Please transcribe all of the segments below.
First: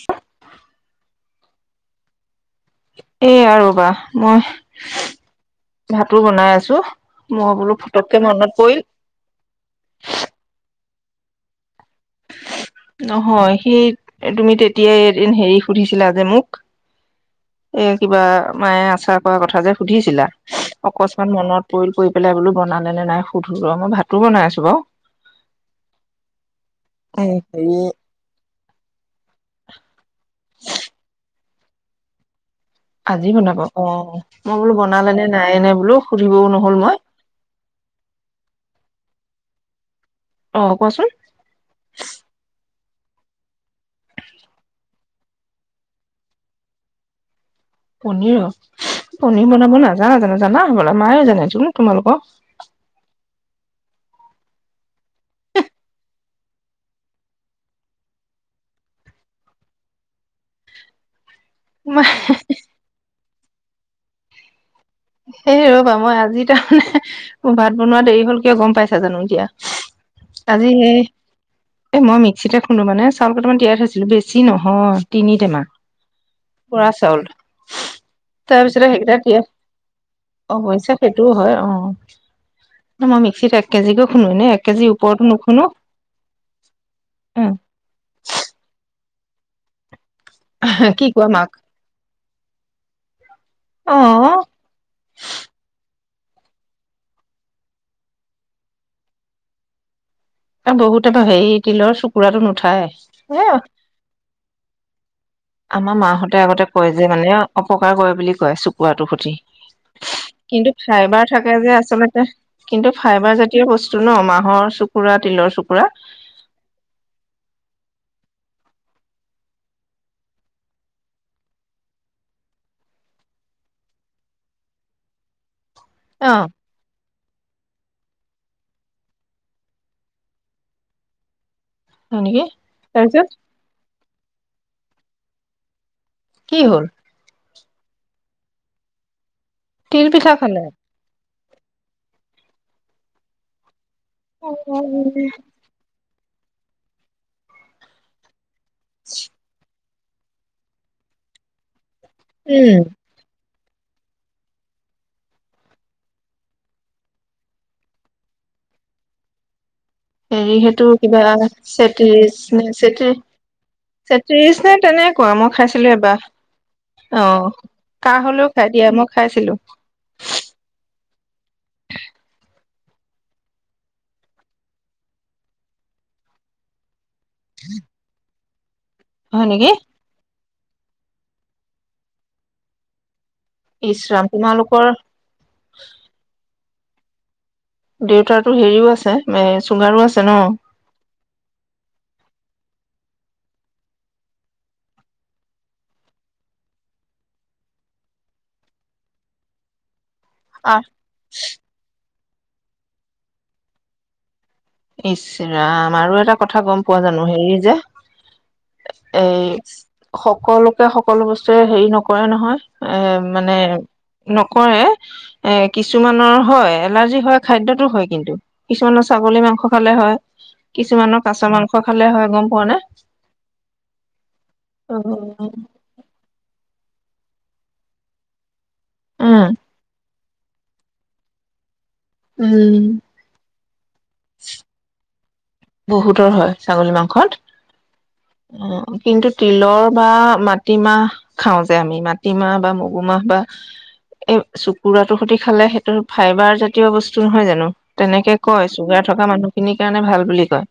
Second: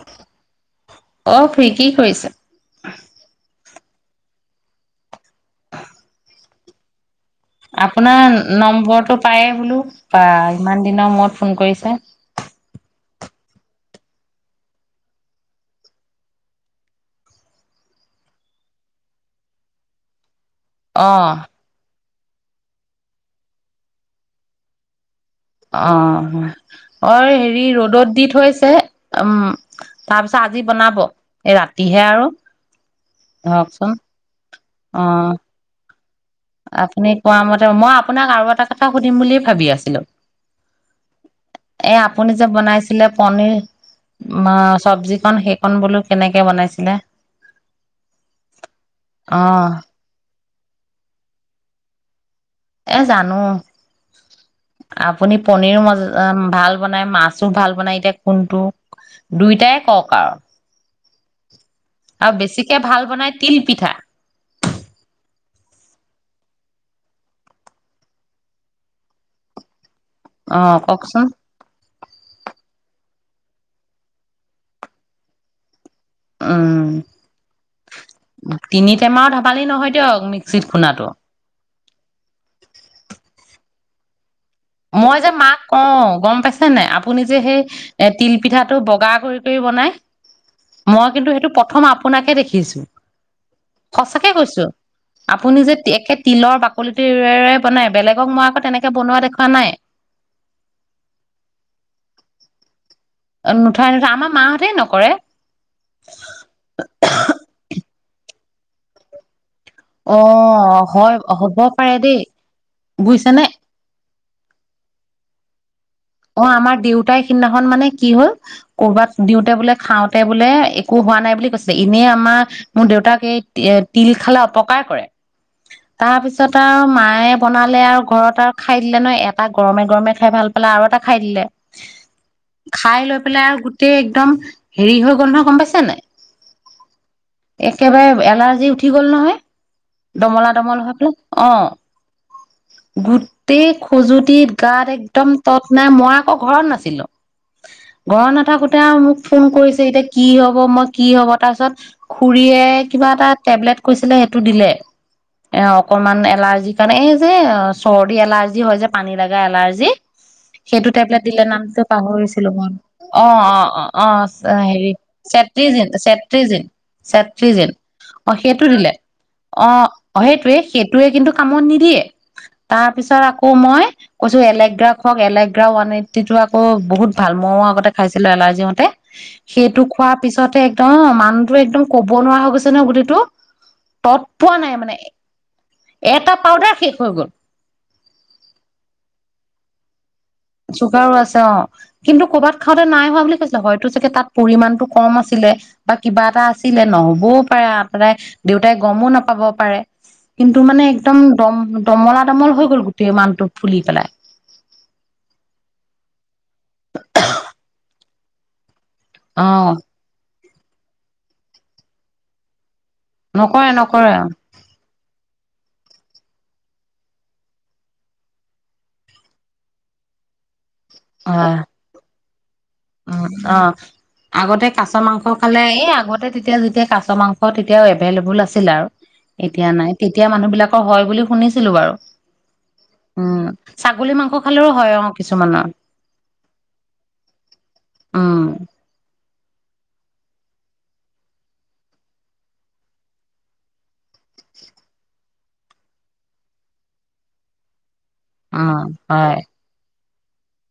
শ অ ফি কি কৰিছা? এ আৰু বা মই ভাতো বনাই আছো। মই বোলো ফটককে আপোনাৰ মনত পৰিল নম্বৰটো পায়ে বোলো বা ইমান দিনৰ মূৰত ফোন কৰিছে। নহয় সি তুমি তেতিয়াই এদিন হেৰি সুধিছিলা যে মোক এই কিবা মায়ে আচা কৰা কথা যে সুধিছিলা অকসমান অ', মনত পৰিল পৰি পেলাই বোলো বনালে নে নাই সুধো মই ভাতো বনাই আছো বাৰ অ অ হেৰি ৰ'দত দি থৈছে যে উম তাৰপিছত আজি বনাব এই ৰাতিহে আৰু আজি বনাব অ ধৰকচোন মই বোলো বনালে নে অ', নাই নে বোলো সুধিবও নহল মই আপুনি কোৱা মতে মই আপোনাক আৰু এটা কথা সুধিম বুলিয়ে ভাবি আছো কি অ কোৱাচোন এ আপুনি যে বনাইছে পনিৰ চবজ কন সেইক বোলো কেনেকে বনাইছিলে পনীৰ পনিৰ অ', বনাব নাজানা জানো জানা ললে মায়ে জাইছো ন তোমালোকক এ জানো আপুনি পনীৰো ম ভাল বনাই মাছো ভাল বনাই এতিয়া কোনটো দুইটাই কওক আৰু মা আৰু বেছিকে ভাল বনাই তিলপিঠা সেই ৰবা মই আজি তাৰমানে মোৰ ভাত বনোৱা দেৰি হল কিয় গম পাইছা জানো এতিয়া অ আজি সেই কওকচোন এ মই মিক্সিতে খুন্দো মানে চাউল কেইটামমান তিয়াৰ থৈছিলো বেছি নহয় তিনি টেমা উম বৰা চাউল তাৰপিছত তিনি সেইকেইটা টেমাও দিয়ে ধেমালি নহয় দিয়ক মিক্সিত অৱশ্যে খুনাটো সেইটোও হয় অ ন মই মিক্সিত থাক কেজিক খোনোৱে এক কেজি মই ওপৰতো যে মাক নুখুন্দো কও গম পাইছে নে আপুনি যে সেই এ তিল পিঠাটো বগা কৰি কৰি বনাই কি মই কোৱা কিন্তু সেইটো মাক প্ৰথম আ আপোনাকে দেখিছোঁ অ সঁচাকে কৈছো আপুনি যে একে তিলৰ বাকলি টো ৰে বনাই বেলেগক মই আকৌ তেনেকে বনোৱা দেখো পানায় বহুতে হেৰি তিলৰ চুকুৰাতটো নুঠায় এ নুঠাই নুঠাই আমাৰ মাহঁতেই নক কৰে আমাৰ মাহতে আগতে কয় যে মানে অপকাৰ কৰে বুলি কয় চুকুোৱাটো সুঠি অ কিন্তু হয় ফাইবাৰ থাকে হ'ব যে পাৰে দেই আচলতে কিন্তু ফাইবাৰ বুজিছেনে জাতীয় বস্তু নমাৰ হহৰ চুকুৰা তিলৰ চুকুৰা অ আমাৰ দেউতাই স সিদিনাখন মানে কি হল কৰবাত দিওঁতে বোলে খাওঁতে বোলে একো হোৱা নাই বুলি কৈছিলে এনেই আমাৰ মোৰ দেউতাক এই তিল খালে অপকাৰ কৰে তাৰ হয় পিছত আৰু মায়ে বনালে আৰু ঘৰত আৰু খাই দিলে ন এটা গৰমে গৰমে খাই ভাল পালে আৰু এটা খাইে নেকি খাই লৈ তাৰপিছত পেলাই আৰু গোটেই একদম হেৰি হৈ গন্ধ গম পাইছো নাই কি হল একেবাৰে এলাৰ্জি উঠি গ'ল নহয় তিল পিঠা ডমলা খালে দমল হ পাক অ গোটেই খজুতি গাত উম একদম তট মই আকৌ ঘৰত নাছিলো ঘৰত নাথাকো এতিয়া মোক ফোন কৰিছে এতিয়া কি হ'ব মই কি হ'ব তাৰপিছত খুৰীয়ে কিবা এটা টেবলেট কৈছিলে সেইটো দিলে অ অকণমান এলাৰ্জিৰ কাৰণে এই যে চৰ্দি এলাৰ্জি হয় যে পানী লগা এলাৰ্জি হেৰি সেইটো কিবা টেবলেট দিলে নামটো চেত্ৰিশ পাহৰিছিলো নে মই চেত্ৰি অ অ অ অ চেত্ৰিশ নে হেৰি তেনেকুৱা মই চেত্ৰিজিন খাইছিলো এবাৰ চেত্ৰিজিন অ চেত্ৰিজিন কাহ অ হলেও সেইটো খাই দিয়া দিলে মই খাইছিলো অ সেইটোৱে সেই এইতয়ে কিন্তু কামত নিদিয়ে তাৰপিছত আকৌ মই কৈছো বেলেগ ঔষধ বেলেগ ওৱান এইটটি টো আকৌ বহুত ভাল মইয়ো আগতে খাইছিলো এলাৰ্জি দিওঁতে হয় নেকি সেইটো খোৱাৰ পিছত তাতে একদম মানুহতো একদম ক'ব নোৱাৰা হৈ গৈছে নহয় গোটেইটো তত ইচৰাম পোৱা নাই তোমালোকৰ মানে এটা পাউদাৰ শেষ হৈ গ'ল দেউতাতো হেৰিও আছে এঁ চুগাৰো আছে ন চুগাৰো আছে অ কিন্তু কৰ'বাত খাওঁতে নাই হোৱা বুলি কৈছিলে হয়তো চাগে তাত পৰিমাণটো কম আছিলে বা কিবা এটা আছিলে নহ'বও পাৰে তাই দেউতাই গমো নাপাব পাৰে কিন্তু আহ মানে একদম দম দমৰাত কোমল হৈ গ'ল গোটেই মানুটো ফুলি পেলাই ইছৰাম আৰু এটা কথা গম পোৱা জানো হেৰি যে এ অ সক সকলোকে সকলো বস্তুৱে হেৰি নকৰে নহয় এ মানে নকৰে নকৰে নকৰে এ কিছুমানৰ হয় এলাৰ্জি হয় খাদ্যতো হয় কিন্তু কিছুমানৰ ছাগলী মাংস কলে হয় কিছুমানৰ কাছ মাংস খালে হয় গম পোৱানে উ অ আগতে কাছ মাংস খালে এই আগতে তেতিয়া যেতিয়া কাছ কাছ মাংস তেতিয়াও এভেইলএভুল আছিল আৰু এতিয়া নাই তেতিয়া এতিয়া মানুহ বিলাকৰ হয় বুলি শুনিছিলো বাৰু উম উম, ছাগলী মাংস খালেও হয় অ কিছুমানৰ বহুতৰ হয় ছাগলী মাংসত উম, কিন্তু তিলৰ বা মাটিমাহ খাও যে আমি মাটিমাহ বা মগু মাহ বা এই চুকুৰাটোৰ সৈতে খালে সেইটো ফাইবাৰ জাতীয় বস্তু নহয় জানো তেনেকে কয় অ', চুগাৰ থকা হয় মানুহ খিনিৰ কাৰণে ভাল হয়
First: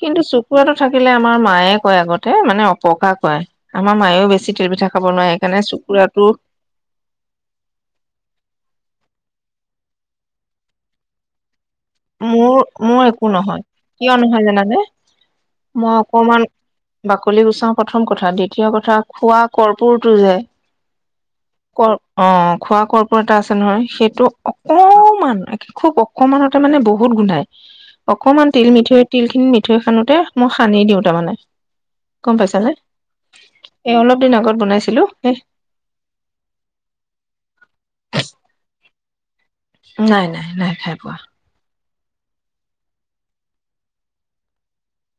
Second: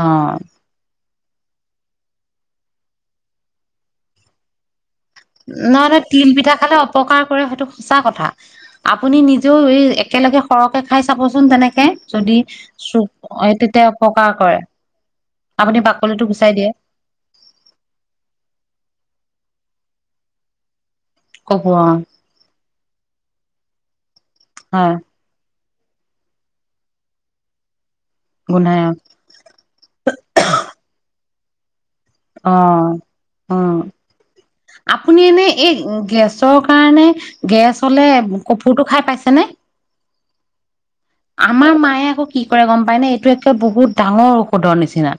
কিন্তু অ', চকুুৱাটো থাকে কিলে আমাৰ মায়ে কয় আগতে মানে অপকাৰ কয় আমাৰ মায়েও বেছি তিলপিঠা নহয় নহয় তিল পিঠা খালে অপকাৰ কৰে সেইটো সঁচা কথা আপুনি নিজ এই একেলগে সৰহকে খাই চাবচোন তেনেকে যদি মোৰ মোৰ চুপ একো এই নহয় তেতিয়া কিয় অপকাৰ নহয় কৰে জানানে আপুনি মই বাকলিটো অকমান গুচাই দিয়ে বাকলি গুচাও প্ৰথম কথা দ্বিতীয় কথা খোৱা কৰ্পুৰটো যে ক অ খোৱা কৰ্প এটা আছে নহয় সেই দু হয় অকমান নি খুব অকমান মানে বহুত গোন্ধাই অকনমান তিল গোন্ধাই অ', মিঠৈ তিল খিনি মিঠৈ হানোতে মই সানি দিওঁ তাৰমানে গম অ পাইছানে অ এই অলপ দিন আগত বনাইছিলো আপুনি এ এনে এই গেছৰ কাৰণে গেছ হলে কফোৰটো খাই পাইছে এনে নাই নাই নাই খাই পোৱা আমাৰ মায়ে তাই আকৌ কি কৰে গম পায় নে এইটো একে বহুত ডাঙৰ ঔষধৰ নিচিনা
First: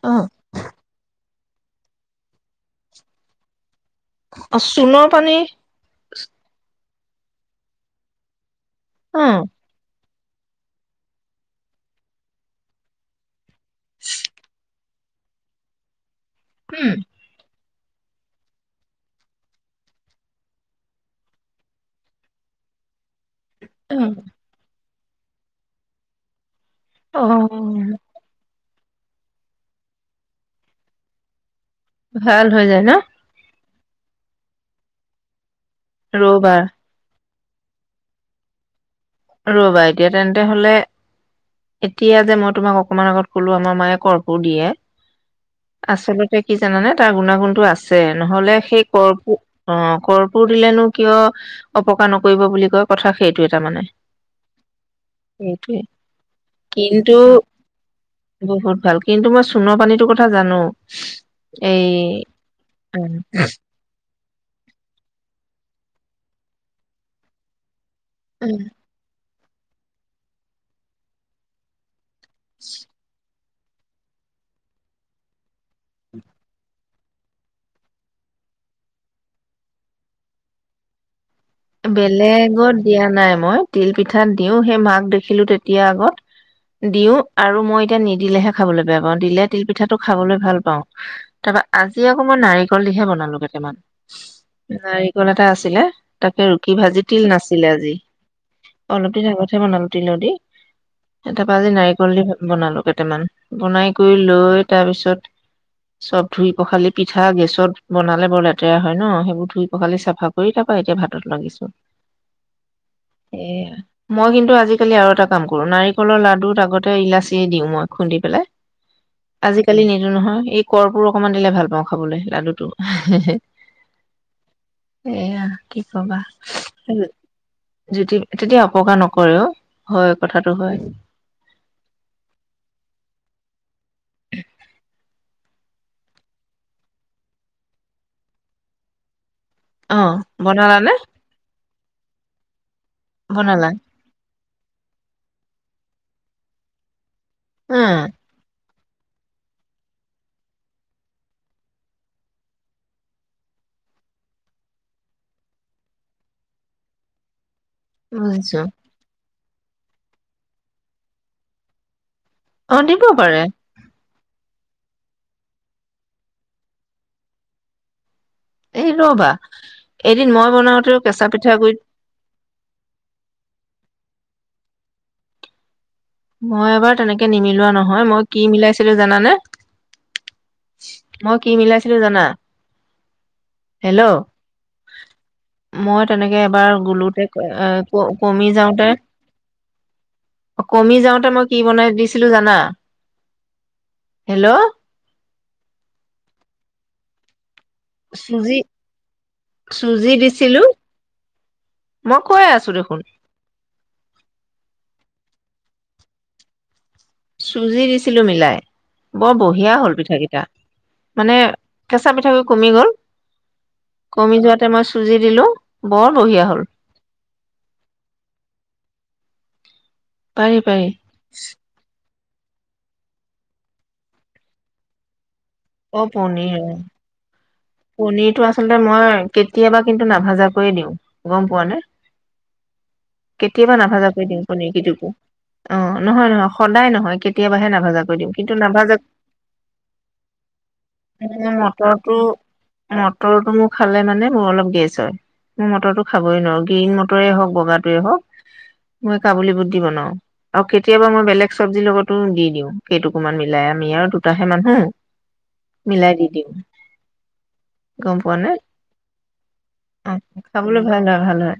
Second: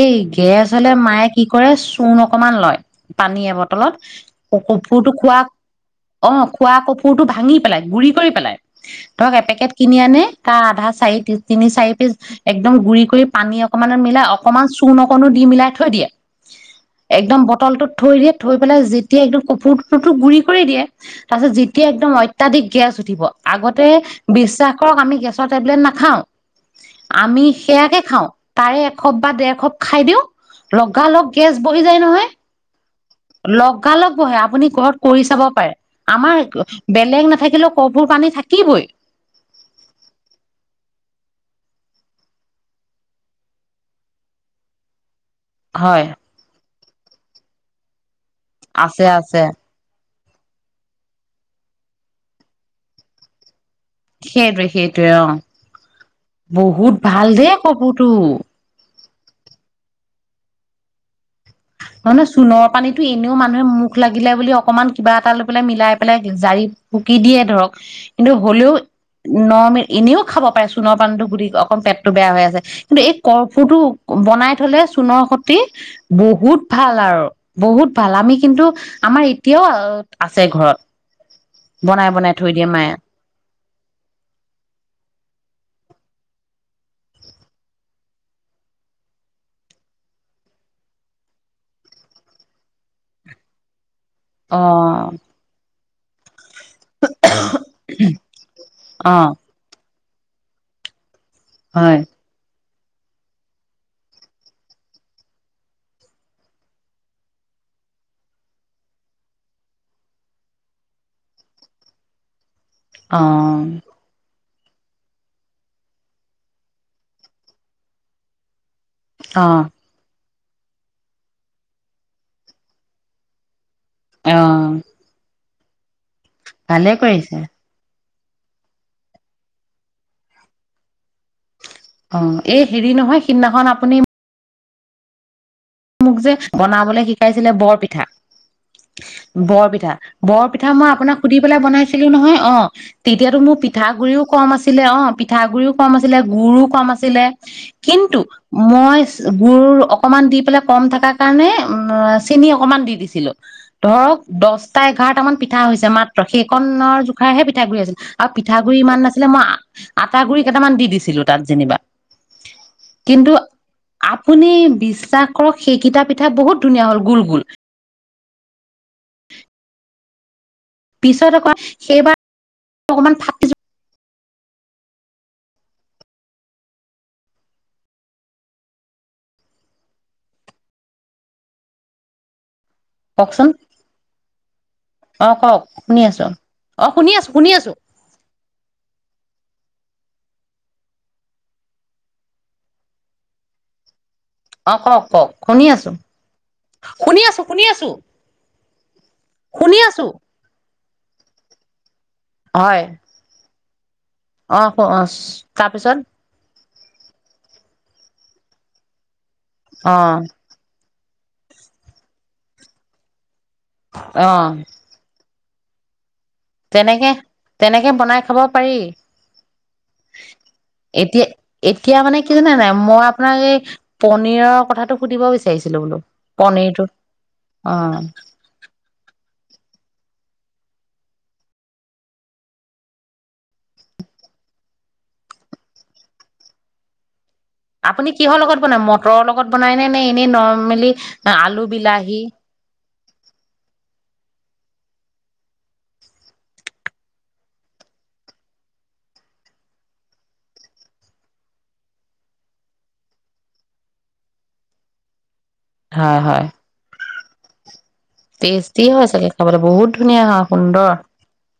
এই গেছ হ'লে মায়ে কি কৰে চূণ অকমান লয় পানী এবত অলপ অ চূণৰ কাপোৰটো পানী খোৱা অ খোৱা কাপোৰটো ভাঙি পেলাই গুৰি কৰি পেলাই উম, তক এপেকেট কিনি আনে ত আধা চাৰি তিনি চাৰি পিচ একদম গুৰি কৰি পানী অকনমান মিলাই অকনমান চূণ অকনো দি মিলাই থৈ দিয়ে হুম একদম বটলটোত থৈ দিয়ে থৈ পেলাই যেতিয়া একদম কাপোৰটোো গুৰি কৰি দিয়ে তাৰ পিছত যেতিয়া একদম অত্যাধিক গেছ উঠিব আগতে উম, বিশ্বাস কক আমি গেছৰ টেবলেট নাখাওঁ অ', আমি সেয়াকে খাওঁ তাৰে এসপ বা ডেৰশপ খাই দিওঁ লগালগ গেছ বহি যায় নহয় ভাল হৈ যায় ন? লগালগ বহে আপুনি ঘৰত কৰি চাব পাৰে। আমাৰ ৰ'বা, বেলেগ নাথাকে [unintelligible] কৰ্ফোৰ পানী থাকিবই। ৰবা এতিয়া তেন্তে হলে এতিয়া যে মই তোমাক অকমান আগত কলো আমাৰ মায়ে কৰ্ফোৰ দিয়ে। হয় আচলতে কি জানানে তাৰ গুণাগুণতটো আছে নহ'লে সেই আছে কৰপু আছে অ, কৰ কপোৰ দিলেনো কিয় অপকাৰ নকৰিব বুলি কয় কথা সেইটোৱে তাৰ মানে। [unintelligible] সেইটোৱে অ', সেইটোৱে বহুত কিন্তু ভাল দেই কফোৰটো। বহুত ভাল কিন্তু মই চুণৰ পানীৰটো কথা জানো। এই নহয় নয় চোণৰ পানীতো উম, এনেও মানুহে মুখ লাগিলে বুলি, অকমান কিবা এটা লৈ পেলাই মিলাই। [unintelligible] জাৰি ফুকি দিয়ে ধৰক। কিন্তু উম, হ'লেও নৰম এনেও খাব পাৰে চোণৰ পানটো বুলি অকণ পেট। টো বেয়া হৈ আছে, কিন্তু এই কৰ্ফোটো বনাই থলে চোণৰ সটি বহুত ভাল আৰু বহুত ভাল আমি কিন্তু আমাৰ এতিয়াও আছে ঘৰত। বনাই বনাই থৈ দিয়ে বেলেগত মায়ে দিয়া নাই মই তিল পিঠাত দিওঁ সেই মাক দেখিলো তেতিয়া আগত দিও আৰু মই এতিয়া নিদিলেহে খাবলৈ বেয়া পাওঁ দিলে তিল পিঠাটো খাবলৈ ভাল পাওঁ তাৰপা আজি আকৌ মই নাৰিকল দিহে বনালো কেইটামান। অ নাৰিকল এটা আছিলে তাকে কি ভাজি তিল নাছিলে আজি অলপ অ দিন আগতহে বনালো তিল দি তাৰপা আজি হয় নাৰিকল দি বনালো। কেইটামান বনাই কৰি লৈ তাৰ পিছত, চব ধুই পখালি পিঠা গেছত বনালে বৰ লেতেৰা হয় ন, সেইবোৰ ধুই পখালি চাফা কৰি তাৰপা এতিয়া ভাত লাগিছো অ এয়া মই কিন্তু আজি আজিকালি আৰু এটা কাম কৰো নাৰিকলৰ লাডুুট আগতে ইলাচি দিওঁ মই খুন্দি পেলাই। অ আজিকালি নিদো নহয়। এই কৰ্পোৰ অকমান দিলে ভাল পাওঁ খাবলৈ লাডুটো। অ এয়া কি ক'বা ভালে কৰিছে। জুতি তেতিয়া অপকাৰ নকৰেও। হয় কথাটো হয়। অ এই হেৰি নহয়, সিদিনাখন আপুনি মোক যে বনাবলৈ শিকাইছিলে বৰপিঠা বৰপিঠা অ বৰ পিঠা মই বনালানে আপোনাক সুধি পেলাই বনাই আছিলোঁ নহয় অ। তেতিয়াতো মোৰ বনালা পিঠা গুড়িও কম আছিলে অ পিঠা গুড়িও কম আছিলে, গুড়ু কম আছিলে। উম কিন্তু মই--গুড় অকমান দি পেলাই কম থকা কাৰণে উম--চেনি অকমান দি দিছিলোঁ। ধৰক দহটা এঘাৰটা মান পিঠা হৈছে মাত্ৰ সেইকনৰ জোখাৰহে পি পিঠাগুৰি আছিল আৰু বুজিছো পিঠাগুৰি ইমান নাছিলে মই আ আটা গুৰি কেইটামান দি দিছিলোঁ তাত যেনিবা। অ দিব পাৰে। কোনে বিশ্বাস কৰক সেইকেইটা পিঠা বহুত ধুনীয়া হ'ল গোল গোল। এই ৰ'বা। এদিন মই বনাওতেও কেঁচা পিছত আকৌ পিঠাগুৰিত সেইবাৰ অকমান ফাটি যো মই এবাৰ তেনেকে নিমিলোৱা নহয়, মই কি মিলাইছিলো জানানে? মই কি মিলাইছিলো জানা? যোৱা কওকচোন হেল্ল' অ কওক শুনি মই আছো তেনেকে এবাৰ অ শুনি গলোতে আছো শুনি এ আছো ক-কমি যাওঁতে কমি যাওঁতে মই কি বনাই দিছিলোঁ জানা? হেল্ল' অ কওক কওক শুনি আছোঁ শুনি আছোঁ শুনি আছো চুজি--চুজি দিছিলোঁ। মই কৈ আছোঁ দেখোন। অহ ক অচ তাৰপিছত চুজি দিছিলোঁ মিলাই। বৰ বঢ়িয়া হ'ল অ পিঠা কেইটা। মানে, কেঁচা পিঠাবোৰ কমি গ'ল। কমি যোৱাতে মই চুজি দিলোঁ। বৰ বঢ়িয়া হ'ল তেনেকে--তেনেকে বনাই খাব পাৰি। পাৰি পাৰি এতিয়া-এতিয়া মানে কি জানে নাই মই আপোনাক এই পনিৰৰ কথাটো সুধিব বিচাৰিো চাইছিলো বোলো পনীৰটোত পনীৰটো আচলতে মই কেতিয়াবা কিন্তু নাভাজাকৈয়ে দিওঁ গম পোৱা নে কেতিয়াবা নাভাজাকয় দিওঁ পনকিটো অ নহয় নহয় সদায় নহয় কেতিয়াবাহে নাভাজা আপুনি কৰি দিওঁ কিহৰ কিন্তু লগত বনায় নাভাজা মটৰৰ লগত বনাইনেে নে এনেই নৰ্মেলি আলু মটৰটো বিলাহী মটৰটো মোৰ খালে মানে মোৰ অলপ গেছ হয় মোৰ মটৰটো খাবই নোৱাৰো গ্ৰীণ মটৰে হওক বগাাটোৱে হওক মই কাবুলী বুট দি বনাও আৰু কেতিয়াবা মই বেলেগ চব্জিৰ লগতো দি দিওঁ সেইটোকুমান মিলাই আমি আৰু দুটাহে মানুহ মিলাই হয় দি হয় দিওঁ গম পোৱা নে টেষ্টি হয় চাগে খাবলৈ বহুত অ ধুনীয়া হয় খাবলৈ সুন্দৰ ভাল হয় ভাল হয়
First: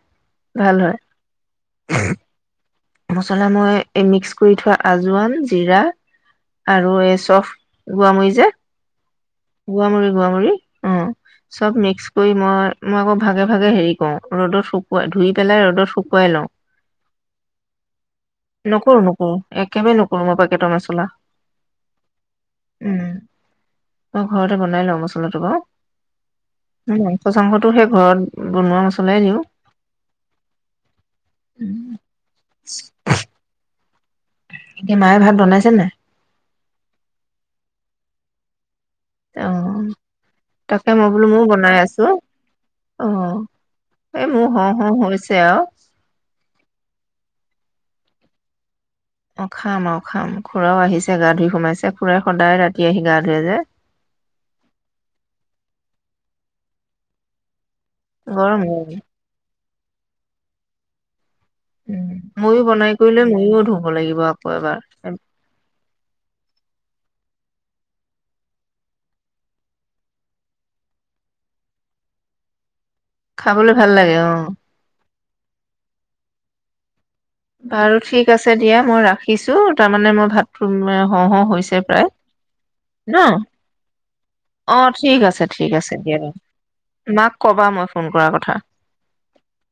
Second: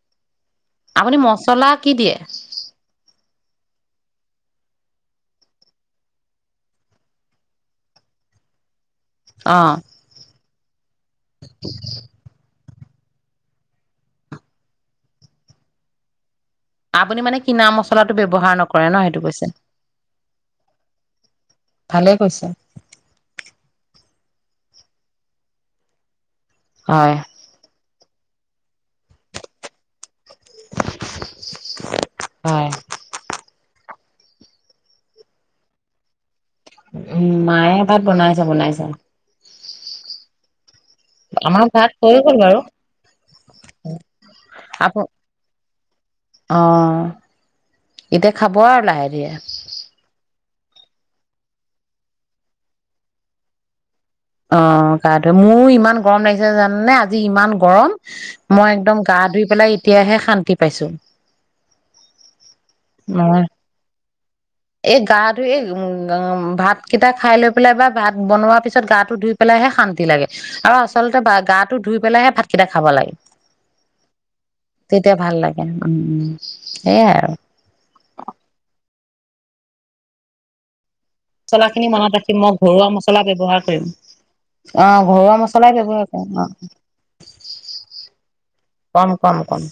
ভাল আপুনি মচলা কি দিয়ে মচলা মই এই মিক্স কৰি থোৱা আজোৱান জিৰা আৰু এই চফ গোৱা মৰি যে অ গোৱামৰিী গোৱামূৰিী অ চব মিক্স কৰি মই মই আকৌ ভাগে ভাগে হেৰি কৰওঁ ৰ'দত শুকুৱাই ধুই পেলাই ৰ'দত শুকুৱাই লওঁ আপুনি মানে কিীনা মচলাটো ব্যৱহাৰ নকৰে নকৰো ন সেইটো নকৰো কৈছে একেবাৰে নকৰো মই পেকেটৰ মছলা ভালেই কৈছো উম মই ঘৰতে বনাই লওঁ মছলাটো বাৰু উ হয় মাংস চাংসটোো সেই ঘৰত বনোৱা মছলাই দিওঁ উম হয় [unintelligible] এতিয়া মায়ে ভাত বনাইছে নে উম মায়ে এ ভাত বনাইছ বনাইছা অ', তাকে মই বোলো মোৰ আমাৰ বনাই ভাত আছো হৈ গ'ল বাৰু আহ এই মোৰ হ হ আপ হৈছে আৰু অ এতিয়া খাব আৰু লাহে ধীৰে অ খাম আও খাম খুৰাও আহিছে, গা ধুই সোমাইছে খুৰাই সদায় ৰাতি আহি গা ধুৱে যে অ গা ধোৱে, মোয়ো ইমান গৰম লাগিছে জানানে আজি ইমান গৰম গৰম মই হয়। একদম গা ধুই পেলাই তেতিয়াহে শান্তি পাইছোঁ উম, ময়ো বনাই কৰি লয় ইও ধুব লাগিব আকৌ এবাৰ এই গা ধুই এই উম ভাত কেইটা খাই লৈ পেলাই বা ভাত বনোৱা পিছত গাত ধুই পেলাইহে শান্তি লাগে, আৰু আচলতে গাটো ধুই পেলাইেহে ভাতকেইটা খাব লাগে খাবলৈ ভাল লাগে আহ তেতিয়া ভাল লাগে, উম উম সেয়াই আৰু বাৰু ঠিক আছে দিয়া মই ৰাখিছো, তাৰমানে মই ভাত- মছলা খিনি মনত ৰাখিম মই ঘৰুৱা ন? মছলা ব্যৱহাৰ কৰিম। অ', আহ ঠিক ঘৰুৱা আছে ঠিক মছলাই আছে ব্যৱহাৰ দিয়া। কৰিম, আহ মাক কবা মই ফোন কৰাৰ কথা। কম কম কম